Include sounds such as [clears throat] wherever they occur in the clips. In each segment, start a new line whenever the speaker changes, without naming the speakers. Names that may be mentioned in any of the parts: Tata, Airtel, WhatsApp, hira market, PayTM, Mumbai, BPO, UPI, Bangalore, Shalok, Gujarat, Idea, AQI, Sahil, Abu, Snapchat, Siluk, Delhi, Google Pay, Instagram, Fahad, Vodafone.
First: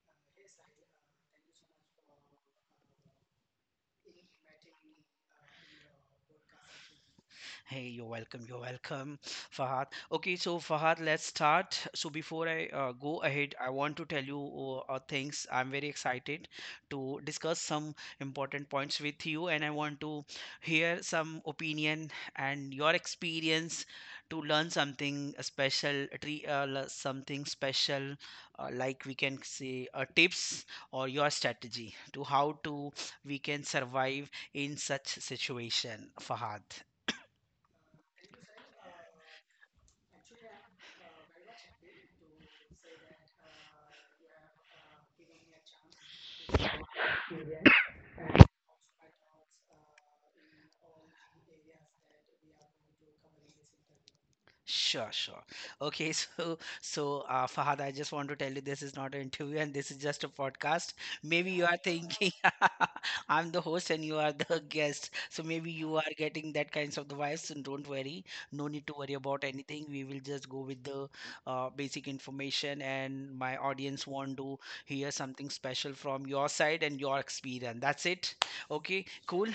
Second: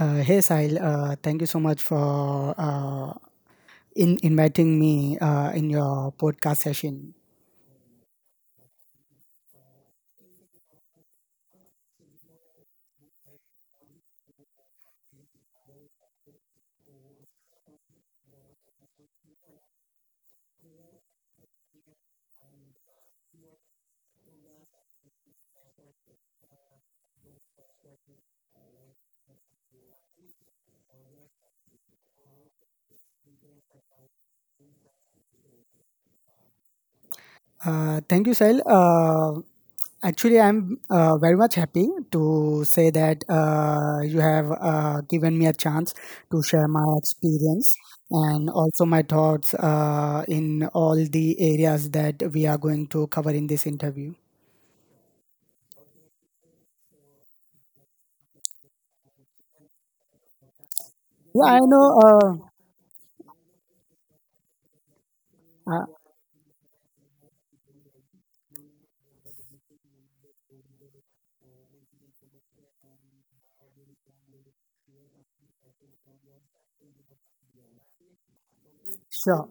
Hey Sahil, thank you so much for in inviting me in your podcast session.
Hey, you're welcome. You're welcome, Fahad. Okay, so Fahad, let's start. So before I go ahead, I want to tell you things. I'm very excited to discuss some important points with you, and I want to hear some opinion and your experience to learn something special, something special, like we can say tips or your strategy to how to we can survive in such situation, Fahad?
Thank you, Sahil. Actually, I'm very much happy to say that you have given me a chance to share my experience and also my thoughts in all the areas that we are going to cover in this interview.
Sure, sure. Okay, [laughs] So Fahad, I just want to tell you this is not an interview and this is just a podcast. Maybe
Yeah, I
you are
know.
thinking [laughs] I'm the host and you are the [laughs] guest, so maybe
Uh,
you are getting that kinds of the vibes. And don't worry, no need to worry about anything. We will just go with the basic information, and my audience want to hear something special from your side and your experience. That's it. Okay, cool,
sure.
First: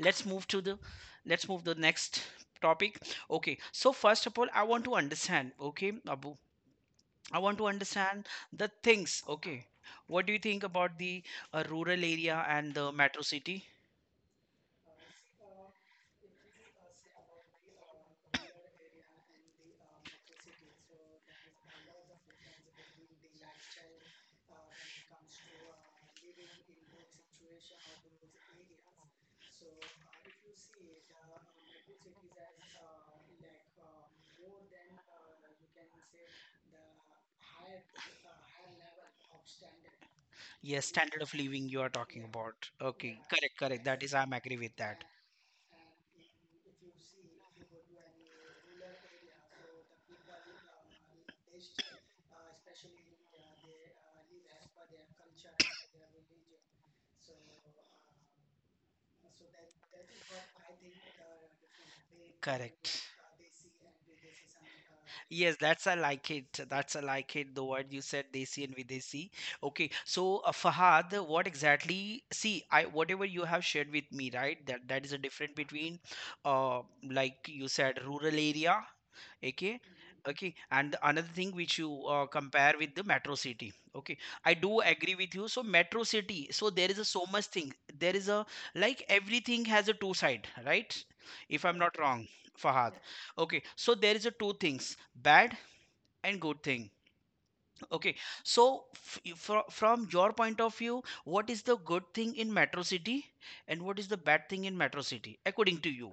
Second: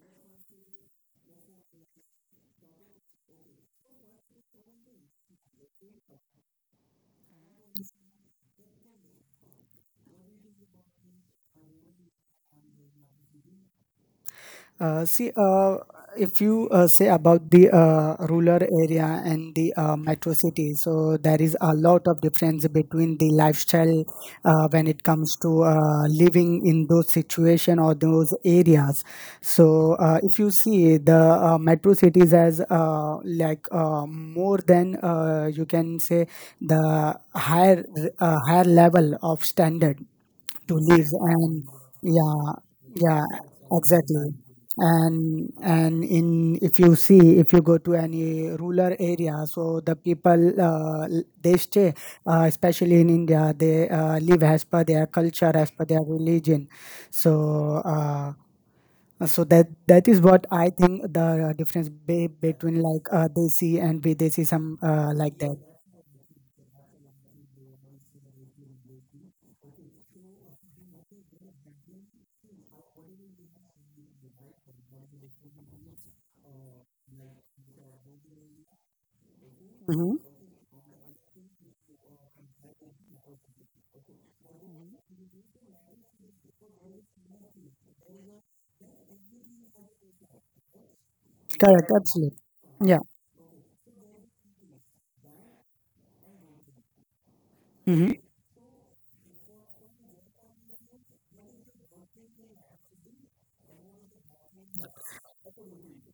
let's move to the let's move the next topic. Okay, so first of all, I want to understand, okay, Abu, I want to understand the things. Okay, what do you think about the rural area and the metro city?
See, if you say about the rural area and the metro city, so there is a lot of difference between the lifestyle when it comes to living in those situation or those areas. So if you see the metro cities as like more than you can say the higher higher level of standard to
Yes,
live
standard of
and
living you are talking
yeah,
about. Okay,
yeah,
correct, correct, that is
exactly.
I'm agree with that.
And in, if you see, if you go to any rural area, so the people they stay especially in India, they live as per their culture, as per their religion. So uh, so that is what I think, the difference between
Correct.
like desi and videsi, some like
Yes,
that.
that's I like it. That's I like it. The word you said, desi and videsi. Okay, so Fahad, what exactly? See, I whatever you have shared with me, right? That is a difference between, uh, like you said, rural area. Okay,
Hmm,
okay, and the another thing which you compare with the metro city. Okay, I do agree with you. So metro city, so there is a so much thing. There is a, like everything has a two side, right? If I'm
correct,
not wrong,
absolutely,
Fahad.
yeah.
Okay, so there is a two things, bad and good thing.
Hmm.
Okay, so from your point of view, what is the good thing in metro city and what is the bad thing in metro city according to you?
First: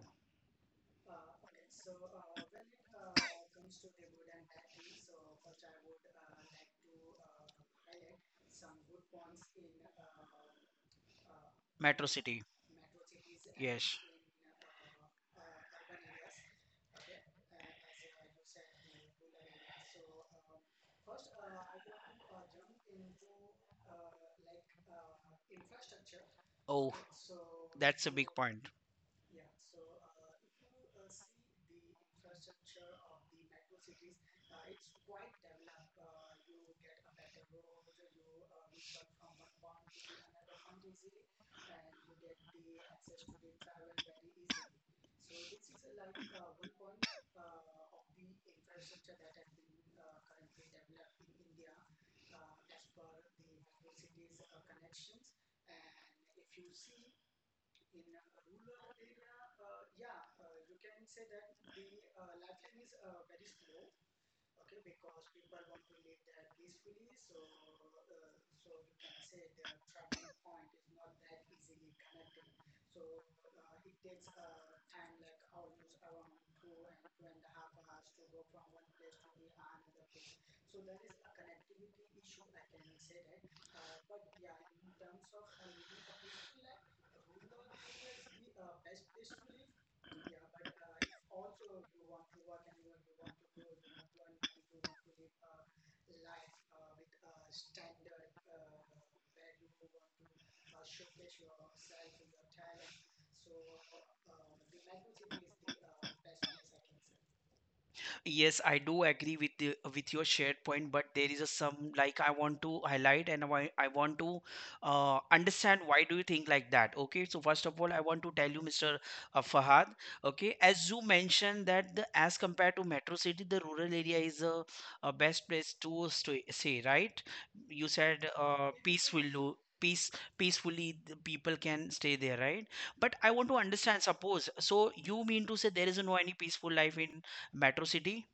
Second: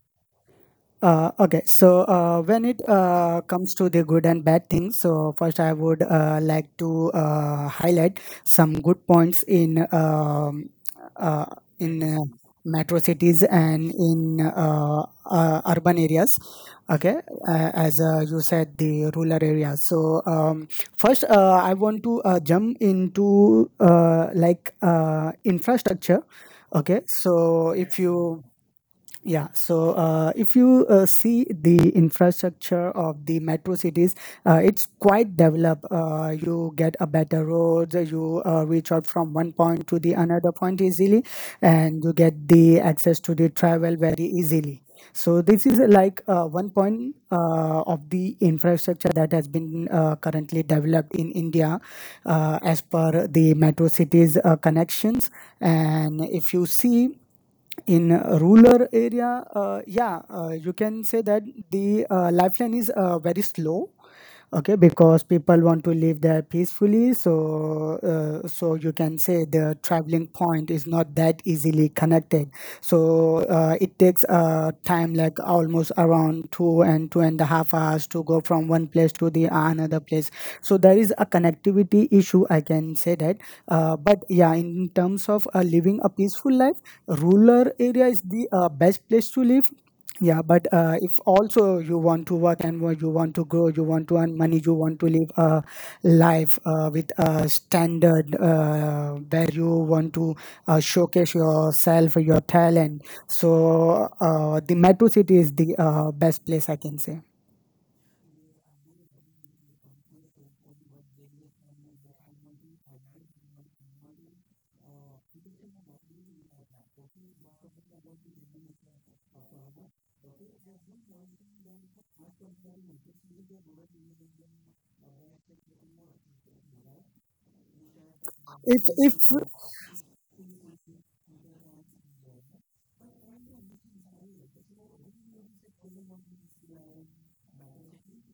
Okay, so when it comes to the good and bad things, so first I would like to highlight some good points uh, in
Metro
uh,
city.
metro cities and
Yes.
in urban areas. Okay, as you said, the rural areas. So first, I want to jump into like infrastructure.
Oh,
Okay, so if
that's a big
you,
point.
yeah, so if you see the infrastructure of the metro cities, it's quite developed. You get a better roads, you reach out from one point to the another point easily, and you get the access to the travel very easily. So this is like one point of the infrastructure that has been currently developed in India as per the metro cities connections. And if you see in a rural area, yeah, you can say that the lifeline is very slow. Okay, because people want to live there peacefully, so so you can say the traveling point is not that easily connected, so it takes time like almost around two and two and a half hours to go from one place to the another place. So there is a connectivity issue, I can say that. But yeah, in terms of living a peaceful life, rural area is the best place to live. Yeah, but if also you want to work and you want to grow, you want to earn money, you want to live a life with a standard where you want to showcase yourself, your talent. So the metro city is the best place, I can say.
Yes, I do agree with the, with your shared point, but there is a some, like I want to highlight and why I want to understand why do you think like that? Okay, so first of all, I want to tell you, Mr. Fahad. Okay, as you mentioned that the as compared to metro city, the rural area is a best place to stay, say, right? You said
If
peaceful. Peace, peacefully the people can stay there, right? But I want to understand, suppose so you mean to say there is no any peaceful life in metro city?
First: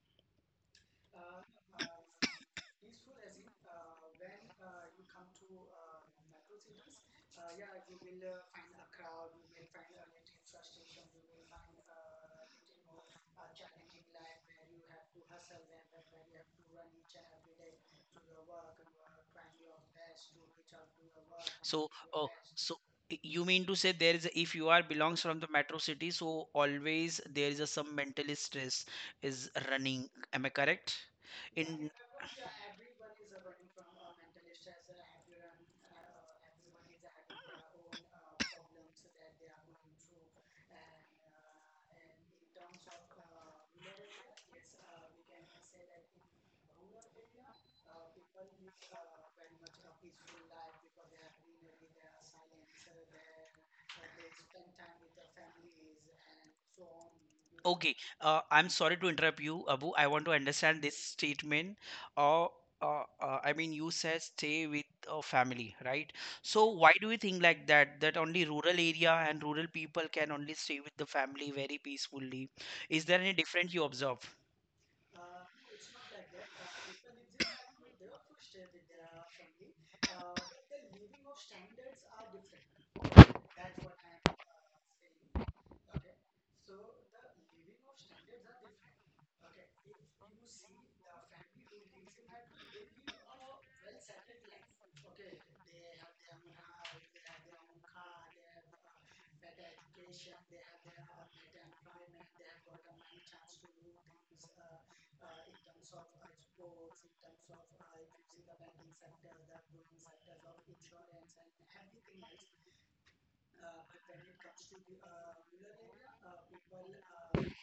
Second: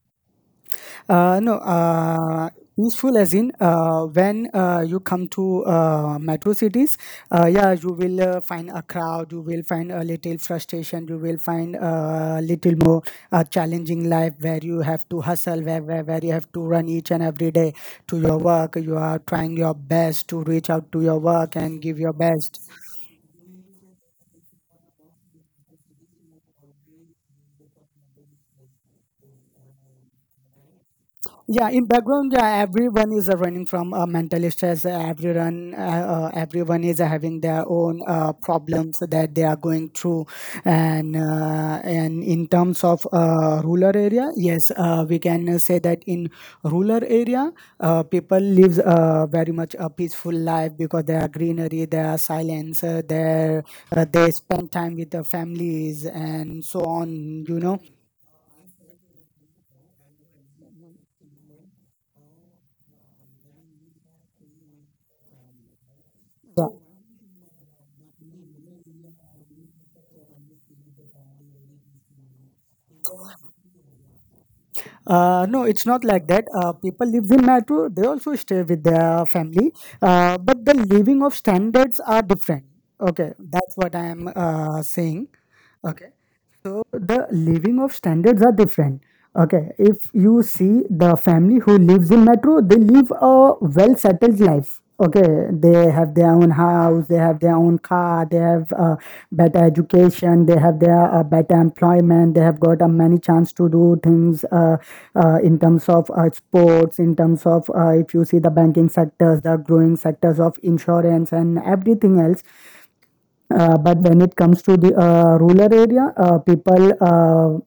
no, peaceful as in when you come to metro cities, yeah, you will find a crowd, you will find a little frustration, you will find a little more challenging life where you have to hustle, where you have to run each and every day to your work. You are trying your best to reach out to your work and
So,
give your
oh,
best.
so you mean to say there is a, if you are belongs from the metro city, so always there is a some mental stress is running. Am I correct?
Yeah, in
In.
background, yeah, everyone is running from mental stress. Everyone is having their own problems that they are going through, and in terms of rural area, yes, we can say that in rural area, people lives very much a peaceful life because there are greenery, there are silence, there they spend time with their families and so on, you know.
Okay, I'm sorry to interrupt you, Abu. I want to understand this statement. Uh, I mean, you said stay with family, right?
Yeah.
So why do you think like that? That only rural area and rural people can only stay with the family very peacefully. Is there any difference you observe?
No, it's not like that. People live in metro, they also stay with their family, but the living of standards are different. Okay, that's what I am saying. Okay. So the living of standards are different. Okay, if you see the family who lives in metro, they live a well settled life. Okay, they have their own house, they have their own car, they have better education, they have their better employment, they have got a many chance to do things in terms of sports, in terms of if you see the banking sectors, the growing sectors of insurance and everything else. But when it comes to the rural area, uh, people uh,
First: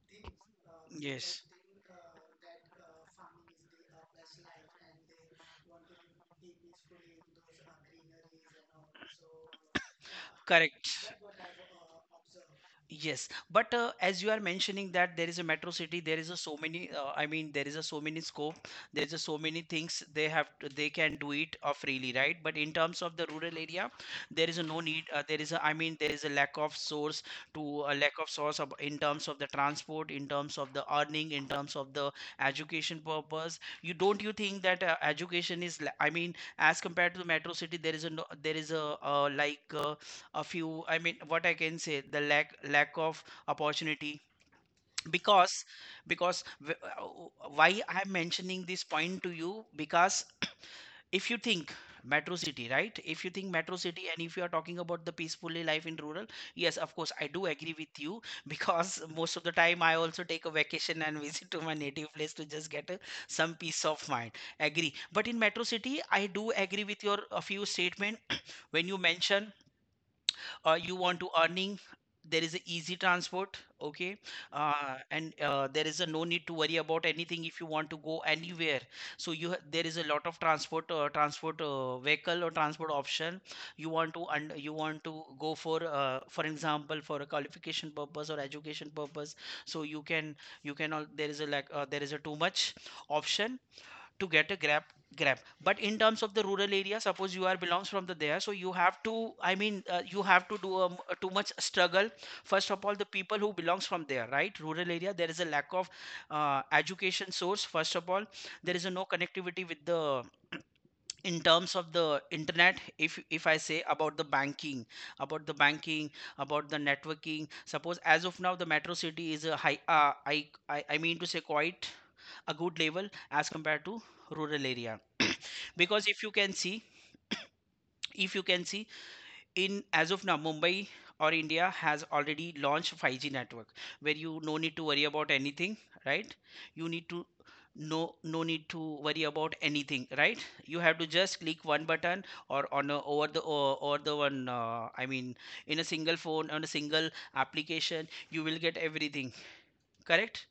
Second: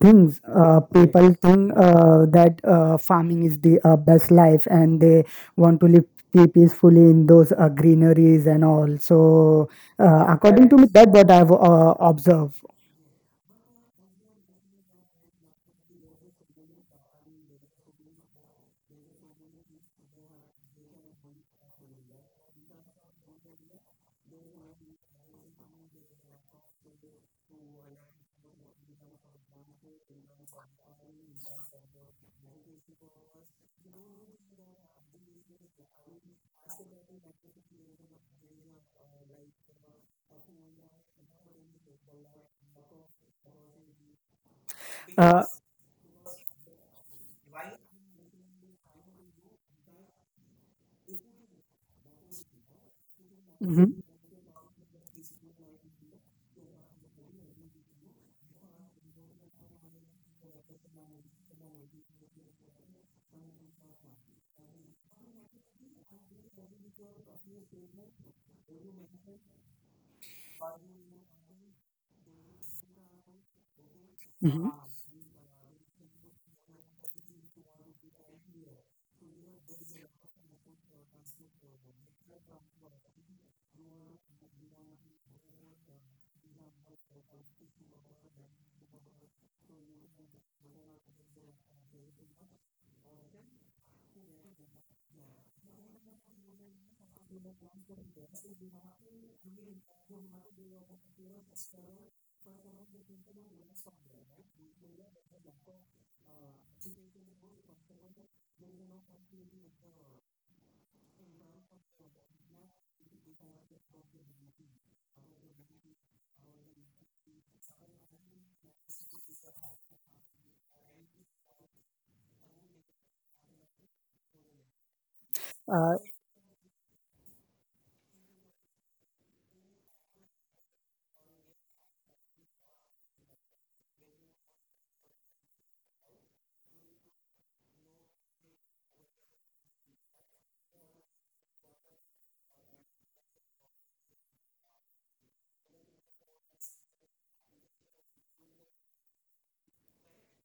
things uh, people
Yes.
think that farming is the best life, and they want to live peacefully in those greeneries and all. So, according to
Correct.
me, that's what I've observed.
Yes, but as you are mentioning that there is a metro city, there is a so many. I mean, there is a so many scope. There is a so many things they have. To, they can do it freely, right? But in terms of the rural area, there is a no need. There is a. I mean, there is a lack of source to a lack of source of, in terms of the transport, in terms of the earning, in terms of the education purpose. You don't you think that education is? I mean, as compared to the metro city, there is a no, there is a like. A few, I mean, what I can say, the lack of opportunity
Uh,
because why I'm mentioning this point to you, because if you think metro city, right? If you think metro
mhm,
city, and if you are talking about the peacefully life in rural, yes of course I do agree with you [laughs] because most of the time I also take a vacation and visit to my native place to just get a, some peace of mind. Agree, but in metro city I do agree with your a few statement [clears throat] when you mention you want to earning, there is a easy transport. Okay, and there is a no need to worry about anything if you want to go anywhere. So you there is a lot of transport, vehicle or transport option. You want to go for example, for a qualification purpose or education purpose. So you can, you can all, there is a like, there is a too much option to get a grab, grab. But in terms of the rural area, suppose you are belongs from the there, so you have to, I mean, you have to do too much struggle. First of all, the people who belongs from there, right, rural area, there is a lack of education source. First of all, there is a no connectivity with the [clears throat] in terms of the internet. If I say about the banking, about the banking about the networking, suppose as of now the metro city is a high , I mean to say quite a good level as compared to rural area. [coughs] [clears throat] Because
mhm.
if you can see, if you can see in as of now Mumbai or India has already launched 5G network, where you no need to worry about anything, right? you need to no No need to worry about anything, right? You have to just click one button, or on a, over the, or, over the one, I mean, in a single phone, on a single application, you will get everything. Correct.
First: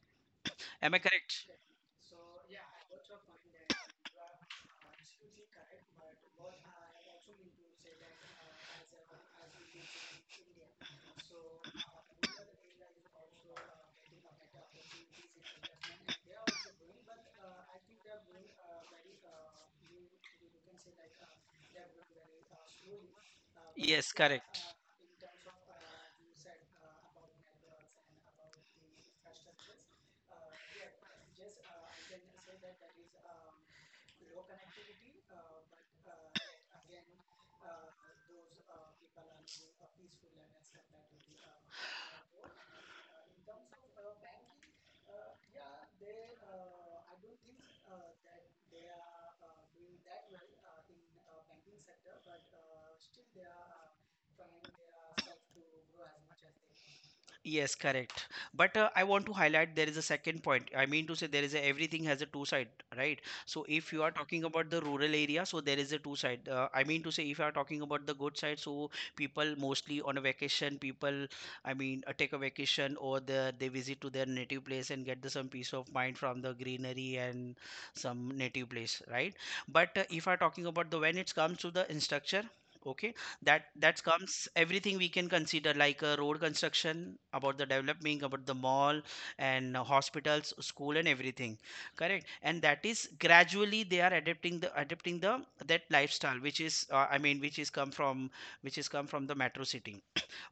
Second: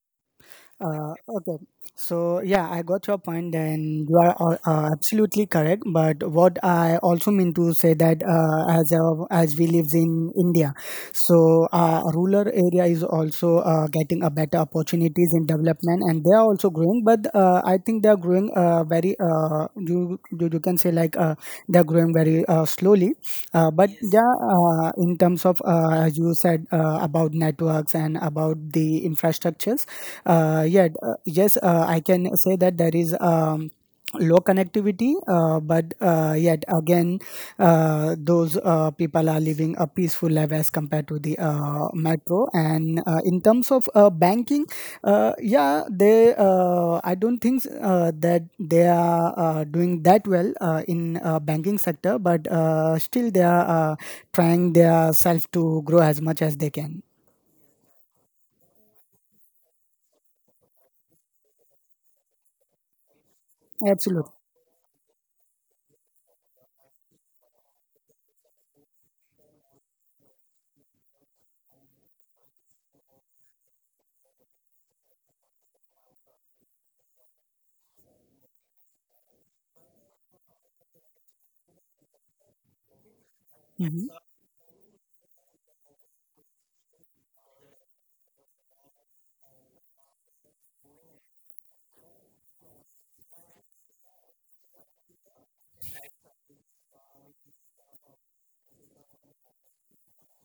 Am I
Uh,
correct?
okay. So yeah, I got your point, and you are absolutely correct. But what I also mean to say that as we lives in India, so rural area is also getting a better opportunities in development, and they are also growing. But I think they are growing very, you can say like they are growing very slowly. But
Yes,
yes, yeah,
correct.
in terms of as you said about networks and about the infrastructures, yeah, yes, I can say that there is low connectivity, but yet again, those people are living a peaceful life as compared to the metro. And in terms of banking, yeah, they. I don't think that they are doing that well in banking sector, but still they are trying their self to grow as much as they can.
Yes, correct. But I want to highlight there is a second point. I mean to say, there is a, everything has a two side, right? So if you are
Absolutely.
talking about the rural area, so there is a two side. I mean to say, if you are talking about the good side, so people mostly on a vacation, people, I mean, take a vacation or the, they visit to their native place and get the, some peace of mind from the greenery and some native place, right? But if I are talking about the, when it comes to the instructor, okay, that that
Mhm.
comes everything we can consider like a road construction, about the development, about the mall, and hospitals, school, and everything. Correct. And that is gradually they are adapting, the that lifestyle which is, I mean, which is come from, the metro city.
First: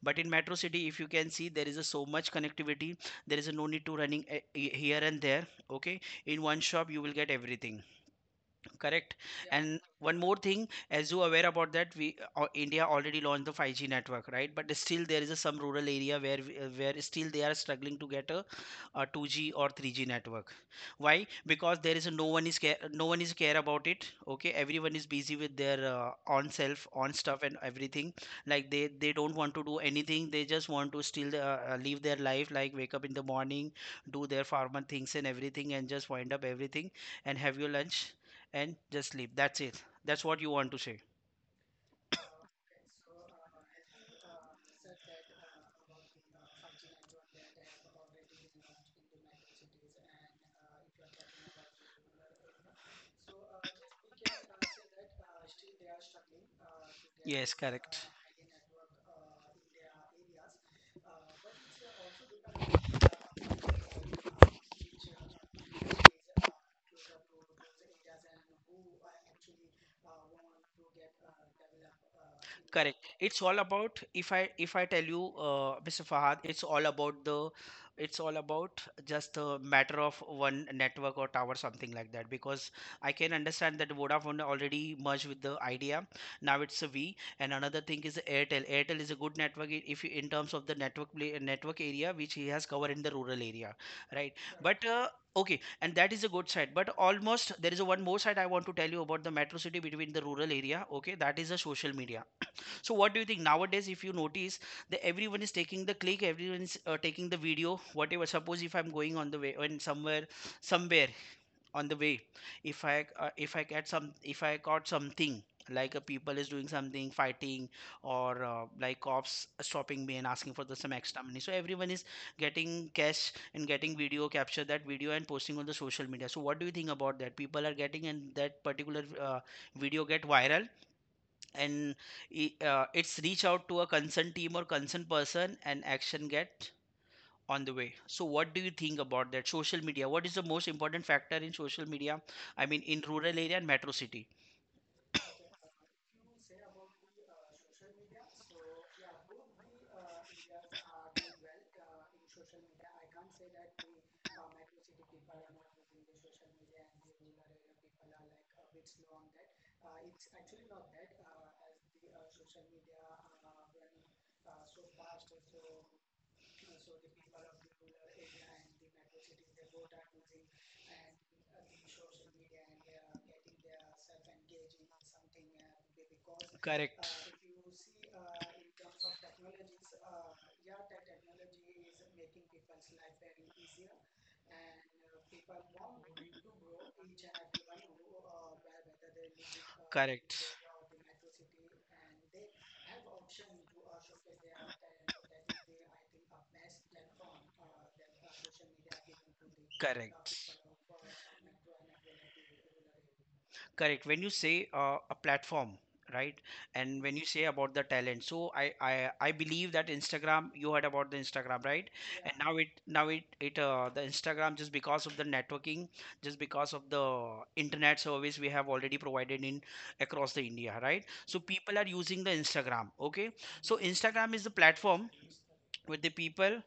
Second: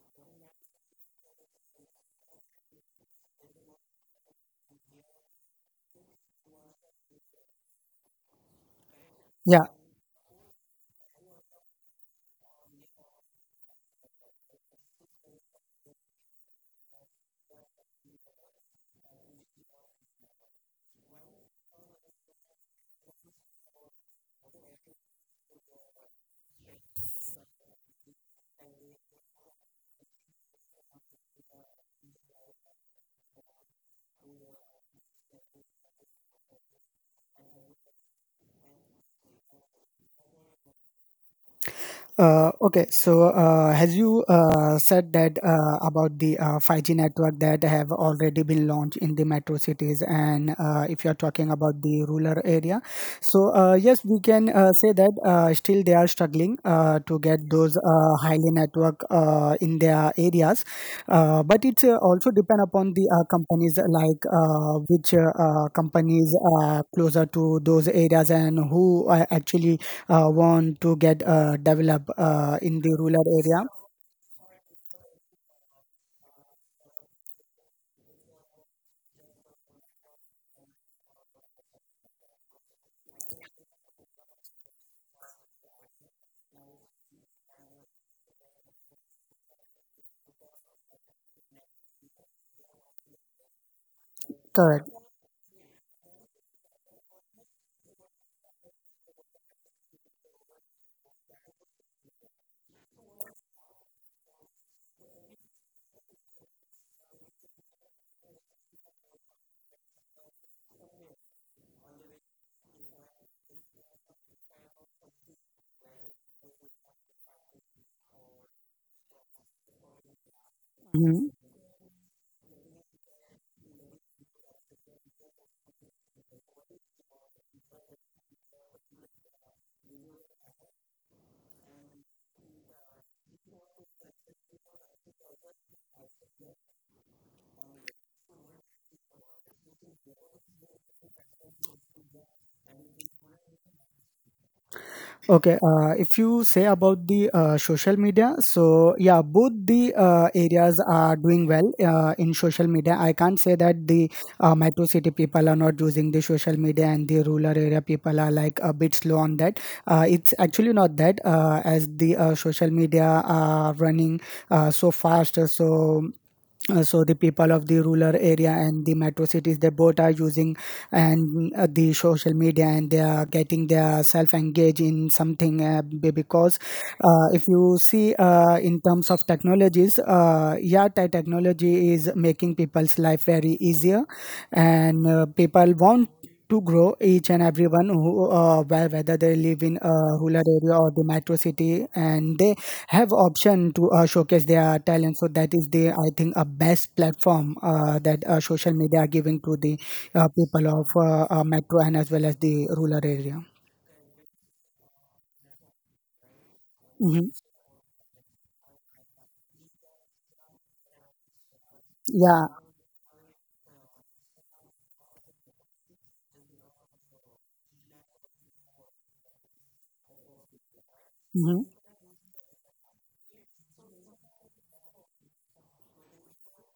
But in metro city, if you can see there is a so much connectivity, there is a no need to running, here and there. Okay, in one shop you will get everything. Correct. Yeah,
Yeah.
and one more thing, as you are aware about that we, India already launched the 5G network, right? But still there is a, some rural area where where still they are struggling to get a 2G or 3G network. Why? Because there is a, no one is care about it. Okay, everyone is busy with their on self, on stuff, and everything. Like they don't want to do anything. They just want to still, live their life, like wake up in the morning, do their farmer things and everything, and just wind up everything, and have your lunch, and just sleep. That's it. That's what you want to say.
Okay, so as you said that about the 5G network that have already been launched in the metro cities, and if you are talking about the rural area, so yes, we can say that still they are struggling to get
Yes,
those
correct.
highly network in their areas, but it also depend upon the companies like which companies are closer to those areas and who actually want to get developed in the
Correct.
rural
It's all
area.
about, if I, if I tell you, Mr. Fahad, it's all about the, it's all about just a matter of one network or tower, something like that. Because I can understand that Vodafone already merged with the Idea. Now it's a V. And another thing is Airtel. Airtel is a good network, if you, in terms of the network play, network area which he has covered in the rural area, right? But
Correct.
okay, and that is a good side. But almost there is a one more side I want to tell you about the metro city between the rural area. Okay, that is the social media. So what do you think nowadays? If you notice that everyone is taking the click, everyone is taking the video, whatever. Suppose if I'm going on the way and somewhere, somewhere on the way, if I get some, if I caught something like a people is doing something fighting or like cops stopping me and asking for the some extra
Mhm.
money, so everyone is getting cash and getting video, capture that video and posting on the social media. So what do you think about that? People are getting and that particular video get viral and it's reach out to a concerned team or concerned person and action get on the way. So what do you think about that social media? What is the most important factor in social media, I mean, in rural area and metro city?
Okay, if you say about the social media, so yeah, both the areas are doing well in social media. I can't say that the metro city people are not using the social media and the rural area people are like a bit slow on that. It's actually not that, as the social media are running so fast, so the people of the rural area and the metro cities, they both are using and the social media, and they are getting their self engaged in something because
Correct.
if you see in terms of technologies, technology is making people's life very easier, and people want to grow, each and everyone who whether they live in a rural
Correct,
area or the metro city, and they have option to showcase their talent. So that is the, I think, a best platform that social media are giving to the
correct.
people of metro and as well as the rural area.
Correct. When you say a platform, right? And when
Hmm,
you say about the talent, so I believe that Instagram, you heard about the Instagram, right? Yeah.
yeah.
And now it the Instagram, just because of the networking, just because of the internet service we have already provided in across the India, right? So
Hmm.
people are using the Instagram, okay? So Instagram is the platform with the people,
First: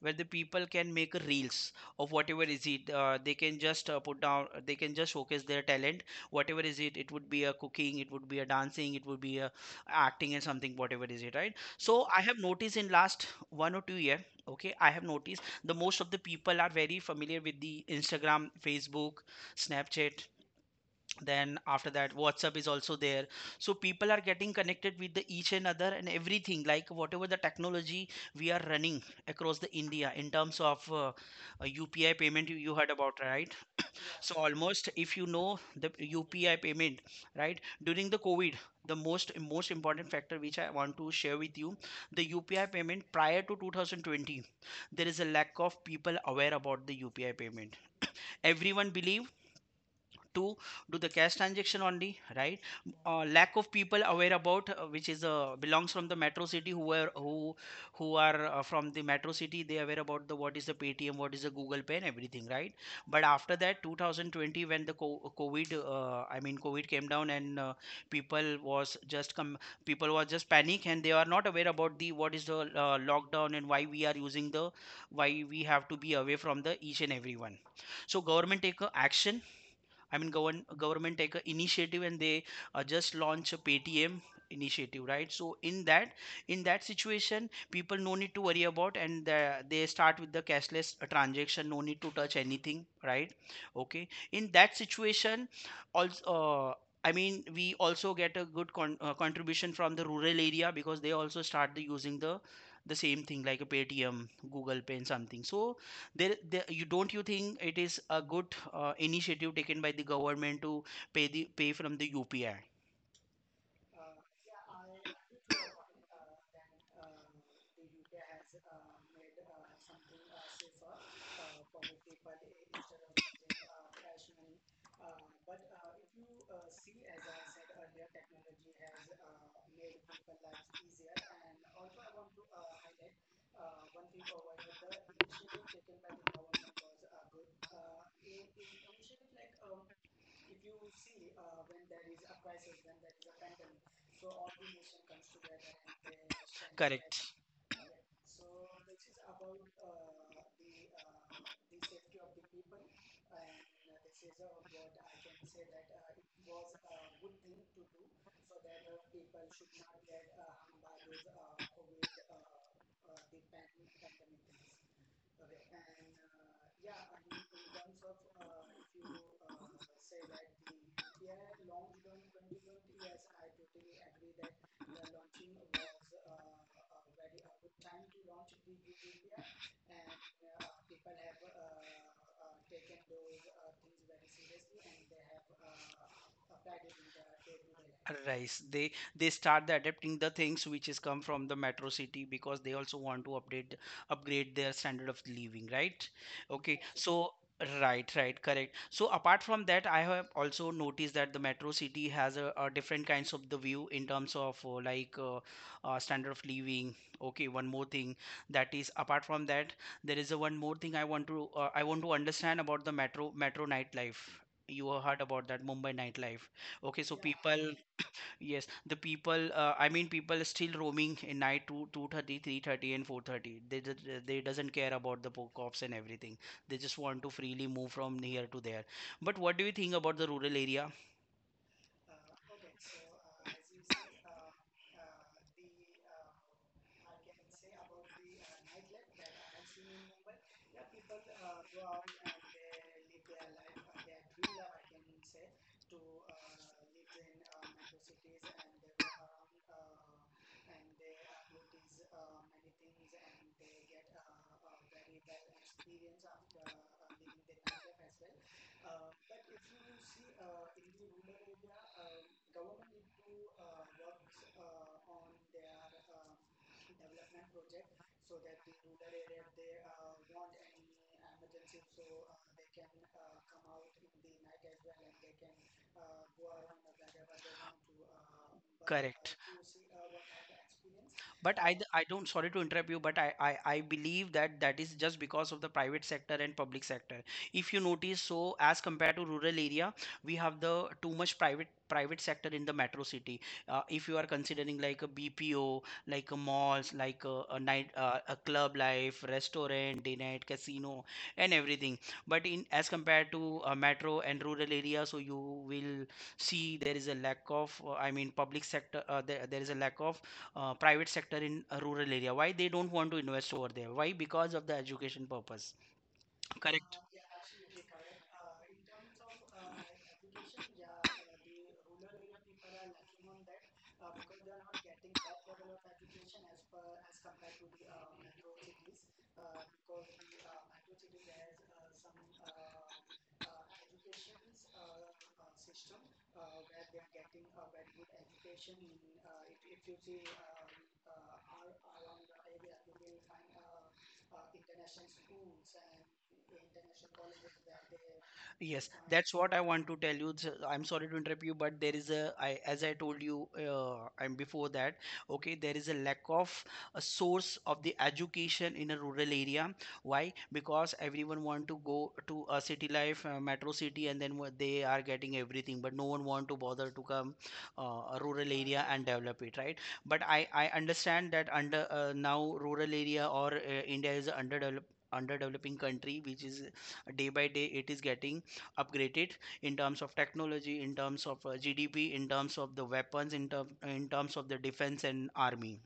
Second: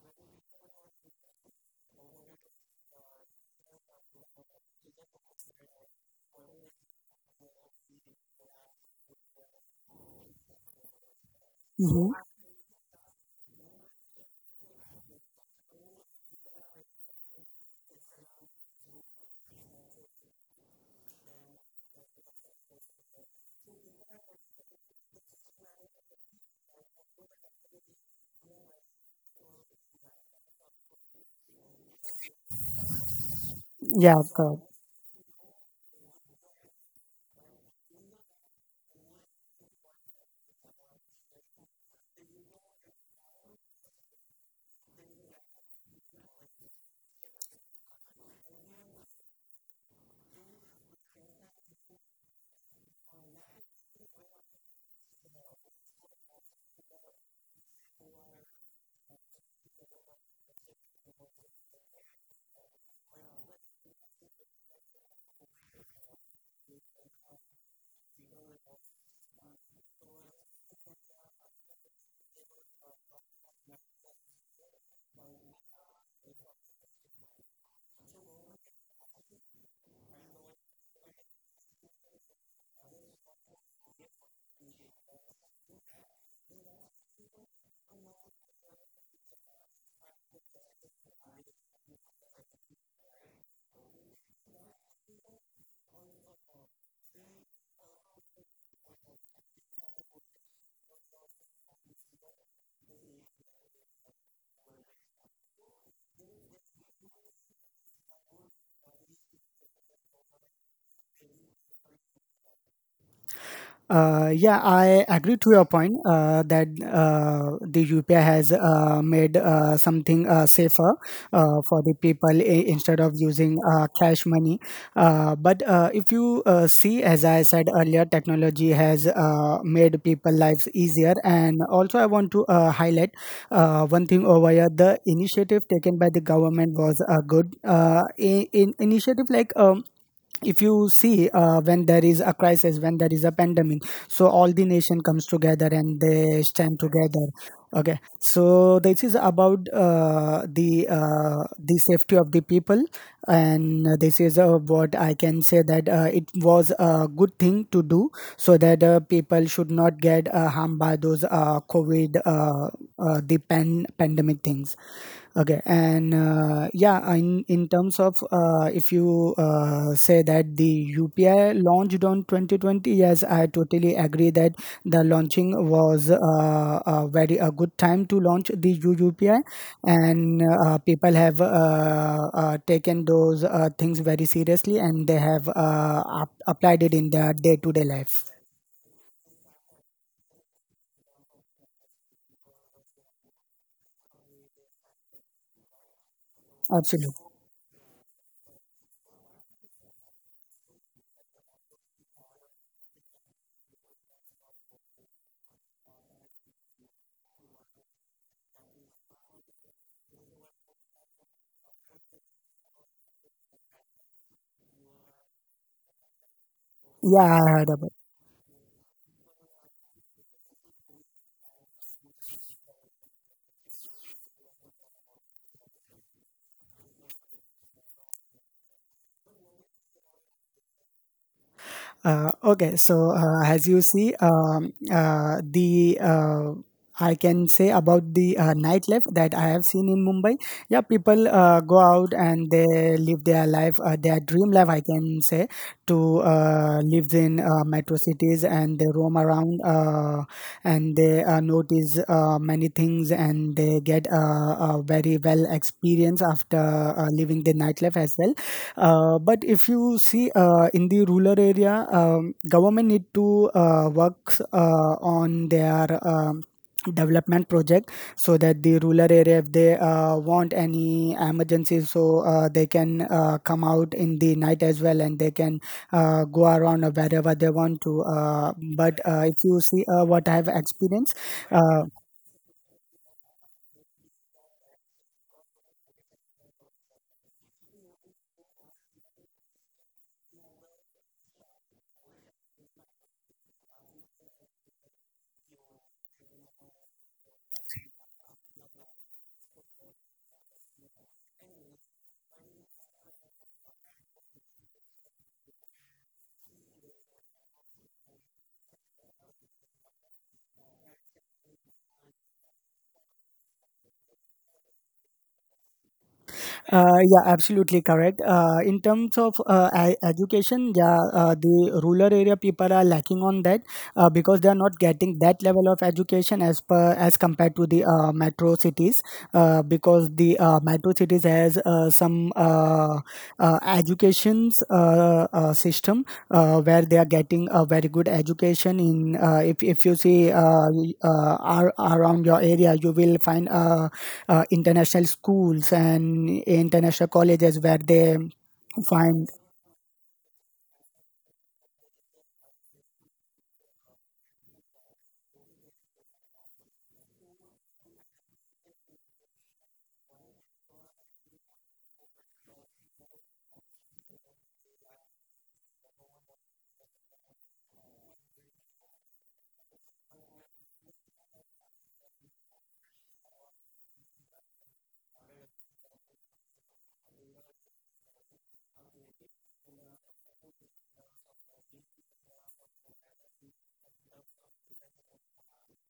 where the people can make reels of whatever is it, they can just put down, they can just showcase their talent, whatever is it, it would be a cooking, it would be a dancing, it would be a acting and something, whatever is it, right? So I
Hmm,
have noticed in last 1 or 2 year, okay, I have noticed the most of the people are very familiar with the Instagram, Facebook, Snapchat, then after that WhatsApp is also there. So people are getting connected with the each and other and everything, like whatever the technology we are running across the India in terms of UPI payment, you heard about, right?
yeah,
So
correct.
almost if you know the UPI payment, right, during the COVID, the most important factor which I want to share with you, the UPI payment prior to 2020, there is a lack of people aware about the UPI payment. Everyone believe to do the cash transaction only, right? Lack of people aware about which is belongs from the metro city, who are who are from the metro city, they are aware about the what is the Paytm, what is the Google Pay and everything, right? But after that 2020, when the COVID, I mean, COVID came down and people was just come, people was just panic, and they are not aware about the what is the lockdown and why we are using the, why we have to be away from the each and everyone. So government take a action. I mean, government take a initiative and they just launch a Paytm initiative, right? So in that, in that situation, people no need to worry about, and the, they start with the cashless transaction. No need to touch anything, right? Okay. In that situation, also. Uh, I mean, we also get a good contribution from the rural area because they also start the using the same thing like a Paytm, Google Pay, and something. So there you don't you think it is a good initiative taken by the government to pay the pay from the UPI.
Yeah, I agree to your point that the UPI has made something safer for the people instead of using cash money. But if you see, as I said earlier, technology has made people lives easier. And also, I want to highlight one thing over here: the initiative taken by the government was good. In initiative like if you see when there is a crisis, when there is a pandemic, so all the nation comes together and they stand together.
Correct.
Okay, so this is about the safety of the people, and this is what I can say, that it was a good thing to do so that people should not get harmed by those COVID, pandemic things. Okay. and yeah, in terms of if you say that the UPI launched on 2020, yes, I totally agree that the launching was a very a good time to launch the uupi. And people have taken those things very seriously, and they have applied it in their day-to-day life.
Right. They start the adapting the things which is come from the metro city because they also want to update, upgrade their standard of living, right? Okay.
Absolutely.
So right, right, correct. So apart from that, I have also noticed that the metro city has a different kinds of the view in terms of like standard of living. Okay, one more thing, that is apart from that, there is a one more thing I want to understand about the metro nightlife. You have heard about that Mumbai nightlife. Okay, so
Yeah, I heard
people.
about.
Yes, the people, I mean, people still roaming in night 2, 2:30, 3:30, and 4:30. They, they doesn't care about the cops and everything. They just want to freely move from here to there. But what do you think about the rural area?
Okay, so as you see, the I can say about the nightlife that I have seen in Mumbai. Yeah, people go out and they live their life, their dream life, I can say, to live in metro cities, and they roam around and they notice many things, and they get a very well experience after living the nightlife as well. But if you see in the rural area, government need to work on their development project, so that the rural area, if they want any emergency, so they can come out in the night as well, and they can go around wherever they want to. But if
Correct.
you see, what I have experienced.
But
uh,
I don't, sorry to interrupt you, but I believe that that is just because of the private sector and public sector. If you notice, so as compared to rural area, we have the too much private sector in the metro city. If you are considering like a BPO, like a malls, like a night, a club life, restaurant, day night, casino, and everything. But in as compared to metro and rural area, so you will see there is a lack of, I mean, public sector. There is a lack of private sector in a rural area. Why they don't want to invest over there? Why? Because of the education purpose. Correct.
Yeah, absolutely correct. In terms of education, yeah, the rural area people are lacking on that because they are not getting that level of education as per as compared to the metro cities. Because the metro cities has some educations system where they are getting a very good education. In If you see, around your area, you will find international schools and international colleges where they
Yes,
find.
that's what I want to tell you. So, I'm sorry to interrupt you, but there is a, I, as I told you, I'm before that. Okay, there is a lack of a source of the education in a rural area. Why? Because everyone want to go to a city life, metro city, and then what they are getting everything, but no one want to bother to come a rural area and develop it, right? But I understand that under now rural area or India is a underdeveloped, underdeveloping country, which is day by day it is getting upgraded in terms of technology, in terms of GDP, in terms of the weapons, in terms of the defense and army.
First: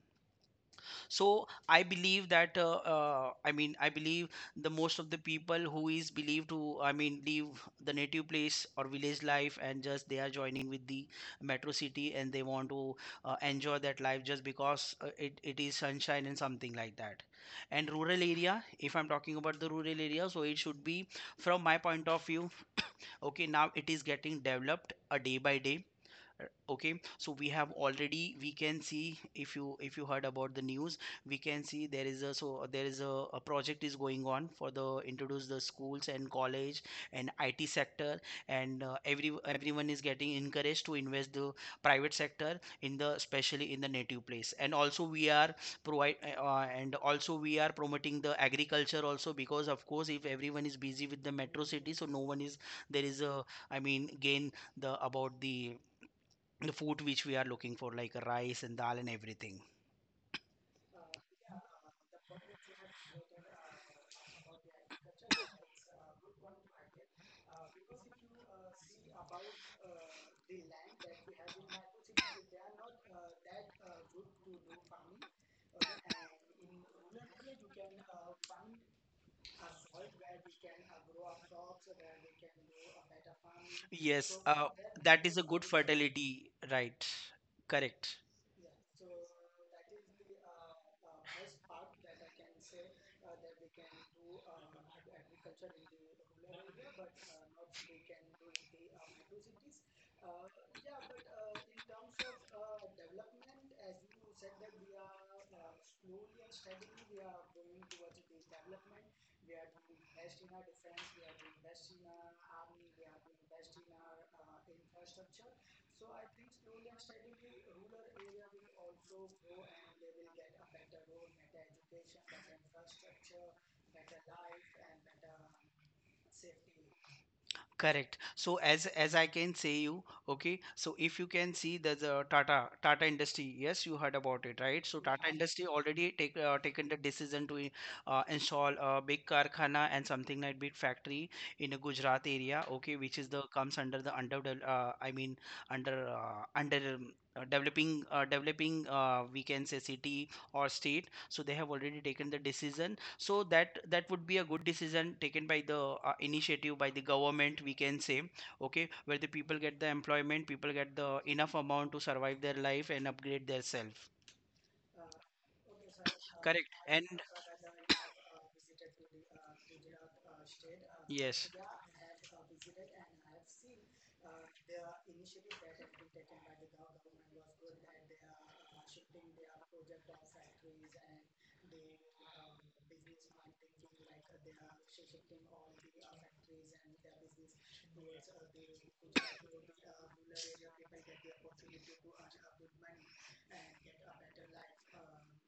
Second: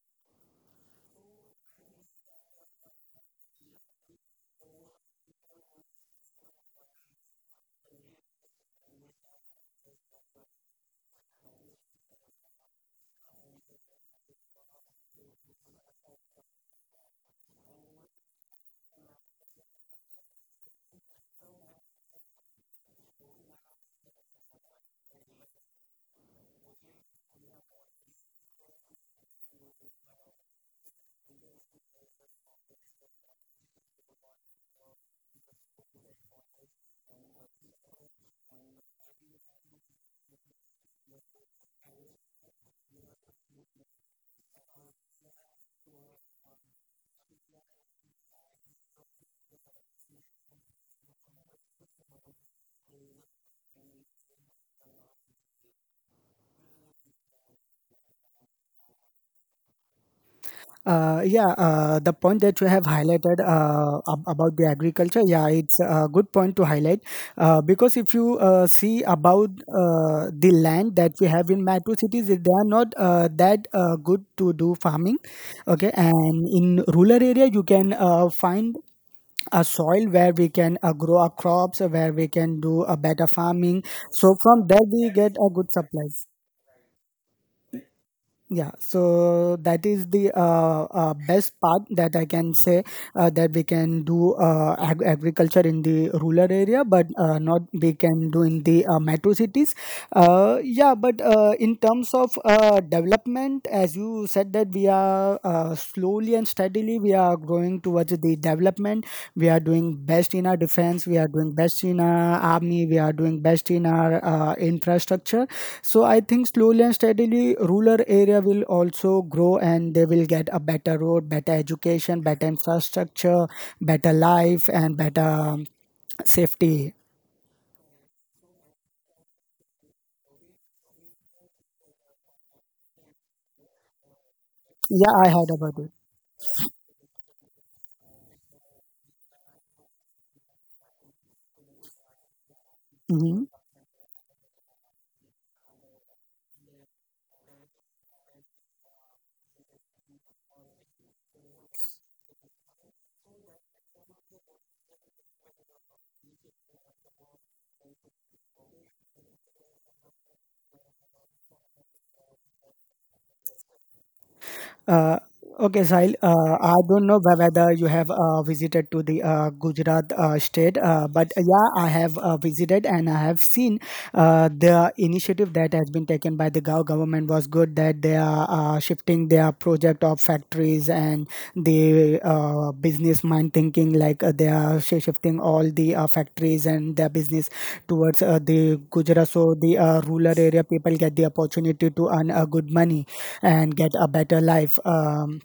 So I believe that I mean, I believe the most of the people who is believed to, I mean, leave the native place or village life and just they are joining with the metro city and they want to enjoy that life just because it is sunshine and something like that. And rural area, if I'm talking about the rural area, so it should be, from my point of view, okay, now it is getting developed a day by day. Uh, okay, so we have already we can see, if you, if you heard about the news, we can see there is a, so there is a project is going on for the introduce the schools and college and IT sector, and everyone is getting encouraged to invest the private sector in the, especially in the native place, and also we are provide and also we are promoting the agriculture also, because of course, if everyone is busy with the metro city, so no one is, there is a, I mean, again the about the food which we are looking for, like rice and dal and everything.
Yeah, the point that you have highlighted, about the agriculture, yeah, it's a good point to highlight because if you see about the land that we have in metro cities, they are not that good to do farming. Okay, and in rural area you can find a soil where we can grow our crops, where we can do a better farming. So
Yes,
from there we
that is
get
a
a
good
good supplies.
fertility, right? Correct.
Yeah, so that is the best part that I can say, that we can do agriculture in the rural area, but not we can do in the metro cities. Yeah, but in terms of development, as you said, that we are slowly and steadily we are going towards the development. We are doing best in our defense. We are doing best in our army. We are doing best in our infrastructure. So I think slowly and steadily, rural area will also grow, and they will get a better road, better education, better infrastructure, better life, and better safety.
Correct. So as I can say you, okay. So if you can see the Tata Industry, yes, you heard about it, right? So
Yeah,
Tata
I heard
Industry
about it.
already take taken the decision to install a big karkhana and something like big factory in a Gujarat area, okay, which is the
Mhm.
comes under the under I mean under developing, developing, we can say, city or state. So they have already taken the decision, so that that would be a good decision taken by the initiative by the government, we can say. Okay, where the people get the employment, people get the enough amount to survive their life and upgrade their self.
Uh, okay, Sahil,
Correct
I
and
don't know whether you have visited to the Gujarat state, but
yes.
yeah, I have visited and I have seen the initiative that has been taken by the Gao government was good, that they are shifting their project of factories and the business mind thinking, like they are shifting all the factories and their business towards the Gujarat, so the rural area people get the opportunity to earn good money and get a better life.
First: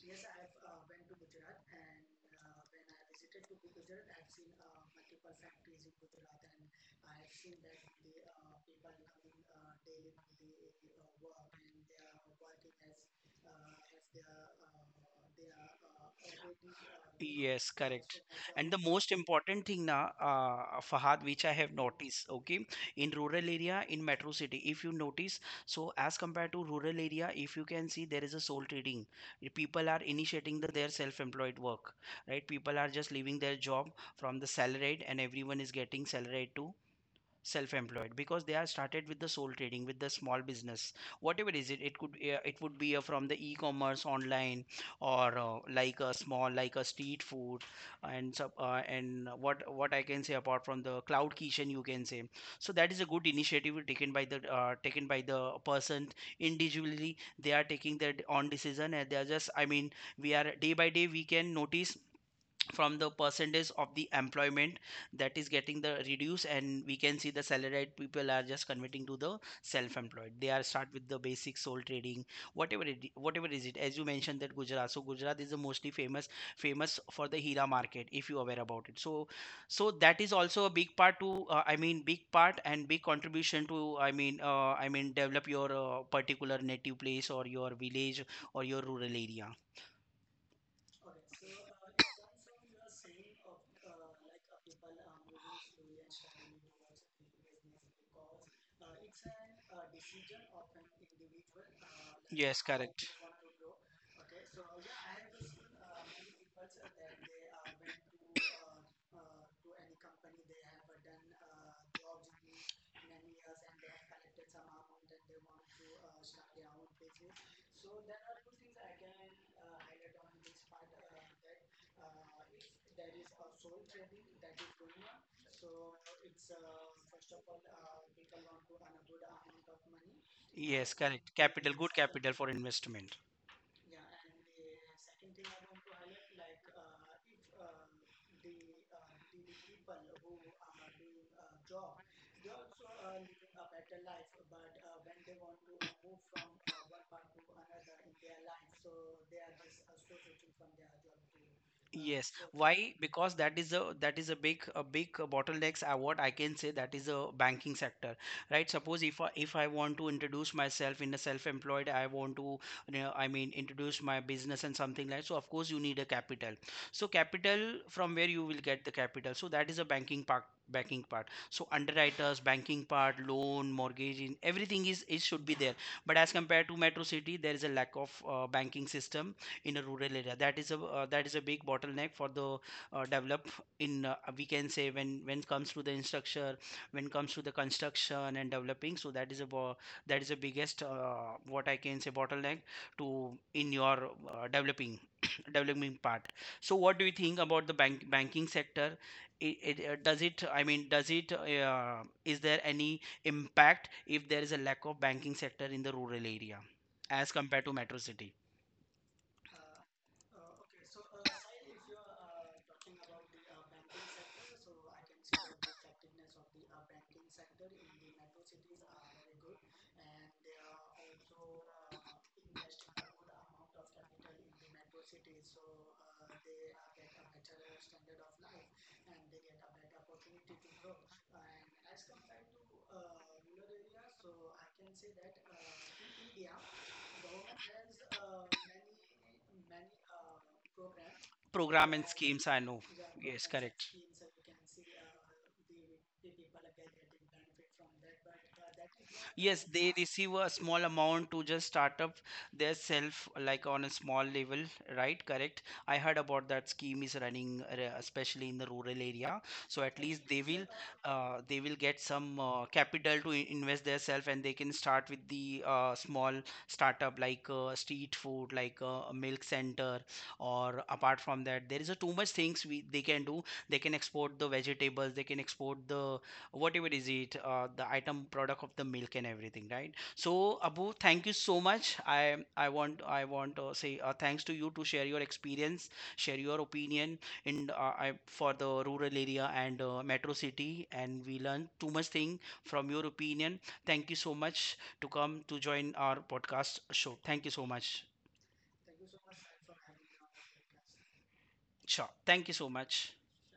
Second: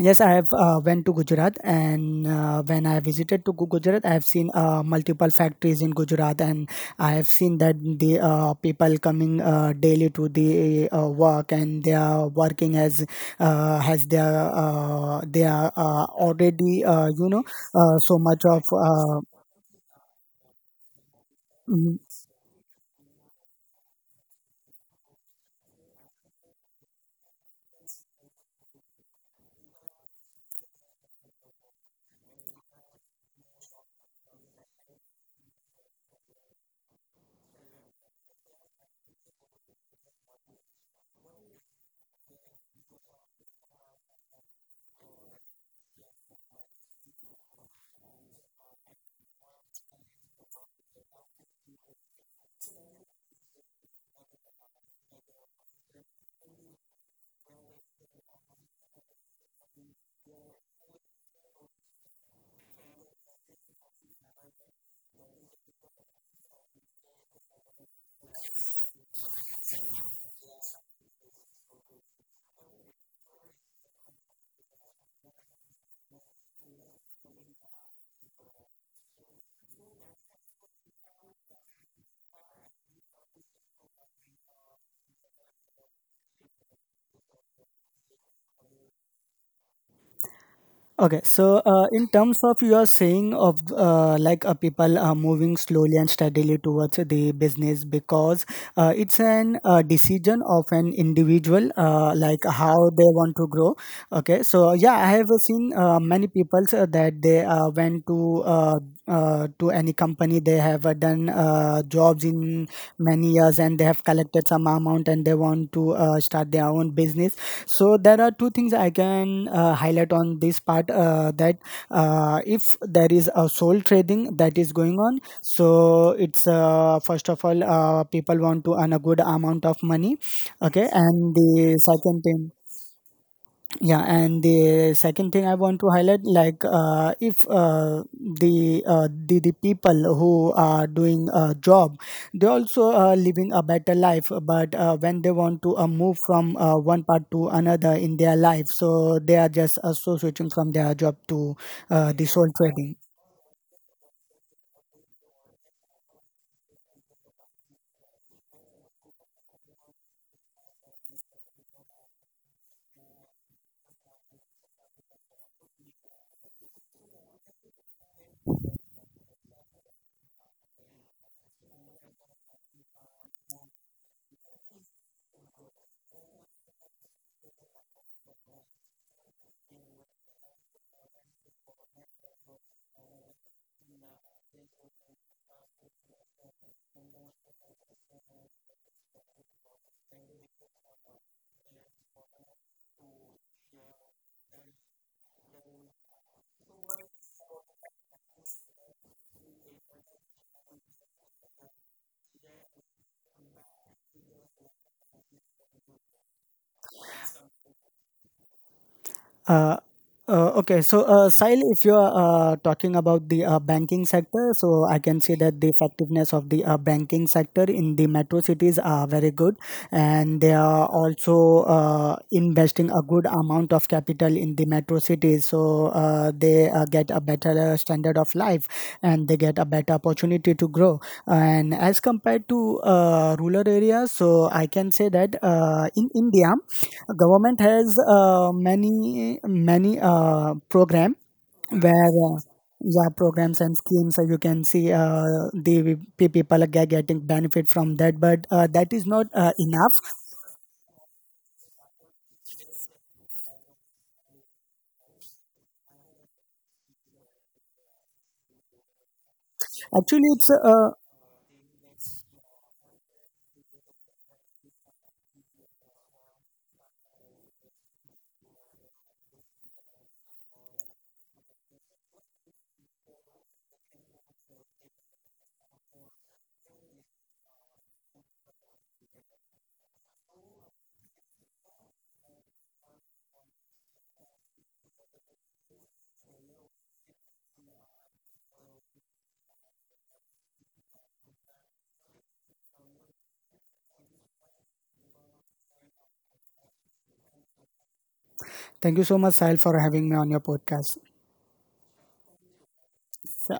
Yes, I have went to Gujarat, and when I visited to Gujarat, I have seen multiple factories in Gujarat, and I have seen that the people coming daily to the work, and they are working as has their they are already you know
Yes, correct.
so much of.
And the most important thing now, Fahad, which I have
Mm,
noticed, okay, in rural area, in metro city, if you notice, so as compared to rural area, if you can see, there is a sole trading. The people are initiating the, their self-employed work, right? People are just leaving their job from the salaried, and everyone is getting salaried too, self-employed, because they are started with the sole trading with the small business, whatever is it, it could, it would be from the e-commerce online or like a small, like a street food and and what I can say, apart from the cloud kitchen, you can say. So that is a good initiative taken by the person individually, they are taking their own decision and they are just, I mean, we are day by day we can notice from the percentage of the employment that is getting the reduce, and we can see the salaried people are just converting to the self-employed, they are start with the basic sole trading, whatever it whatever is it. As you mentioned that Gujarat, so Gujarat is the mostly famous, famous for the hira market, if you are aware about it. So so that is also a big part to I mean, big part and big contribution to, I mean, I mean, develop your particular native place or your village or your rural area.
Okay, so in terms of you are saying of, like people are moving slowly and steadily towards the business because it's an decision of an individual, like
Yes,
how they want to grow. Okay, so yeah, I have seen many people that they went to any company, they have done jobs in many years, and they have collected some amount and they want to start their own business. So there are two things I can highlight on this part, that if there is a soul trading that is going on, so it's first of all, people want to earn a good amount of money. Okay, and the second
correct.
thing.
For investment.
Yeah, and the second thing I want to highlight, like if the people who are doing a job, they also are living a better life. But when they want to move from one part to another in their life, so they are just also switching from their job to the
Yes.
sole
Why?
trading.
Because that is a big bottlenecks. What I can say, that is a banking sector, right? Suppose if I want to introduce myself in a self-employed, I want to, you know, I mean, introduce my business and something like so. Of course, you need a capital. So capital, from where you will get the capital? So that is a banking part, So underwriters, banking part, loan, mortgage, in everything is, it should be there, but as compared to metro city, there is a lack of banking system in a rural area. That is a, that is a big bottleneck for the develop in, we can say, when comes to the infrastructure, when comes to the construction and developing. So that is a that is the biggest what I can say, bottleneck to in your developing [coughs] [clears throat] developing part. So what do you think about the banking sector? Does it, I mean, does it is there any impact if there is a lack of banking sector in the rural area as compared to metro city?
Uh, okay, so Sahil, if you're talking about the banking sector, so I can say that the effectiveness of the banking sector in the metro cities are very good, and they are also investing a good amount of capital in the metro cities, so they get a better standard of life and they get a better opportunity to grow. And as compared to rural areas, so I can say that in India, government has many many program
Program and
where
schemes, I know.
yeah,
Yes,
programs and
correct.
schemes, you can see the people are getting benefit from that, but that is not
Yes, they
enough.
receive a small amount to just start up their self, like on a small level, right? Correct. I heard about that scheme is running, especially in the rural area. So at
Actually,
least
it's
they will get some capital to invest their self, and they can start with the small startup like street food, like a milk center, or apart from that, there is a too much things we they can do. They can export the vegetables, they can export the, whatever is it, the item, product of the milk and everything, right? So Abu, thank you so much. I want, I want to say, thanks to you to share your experience, share your opinion in, I, for the rural area and metro city, and we learned too much thing from your opinion. Thank you so much to come to join our podcast show. Thank you so much.
thank you so much, Sahil, for having me on your podcast.
Sure, thank you so much.
So,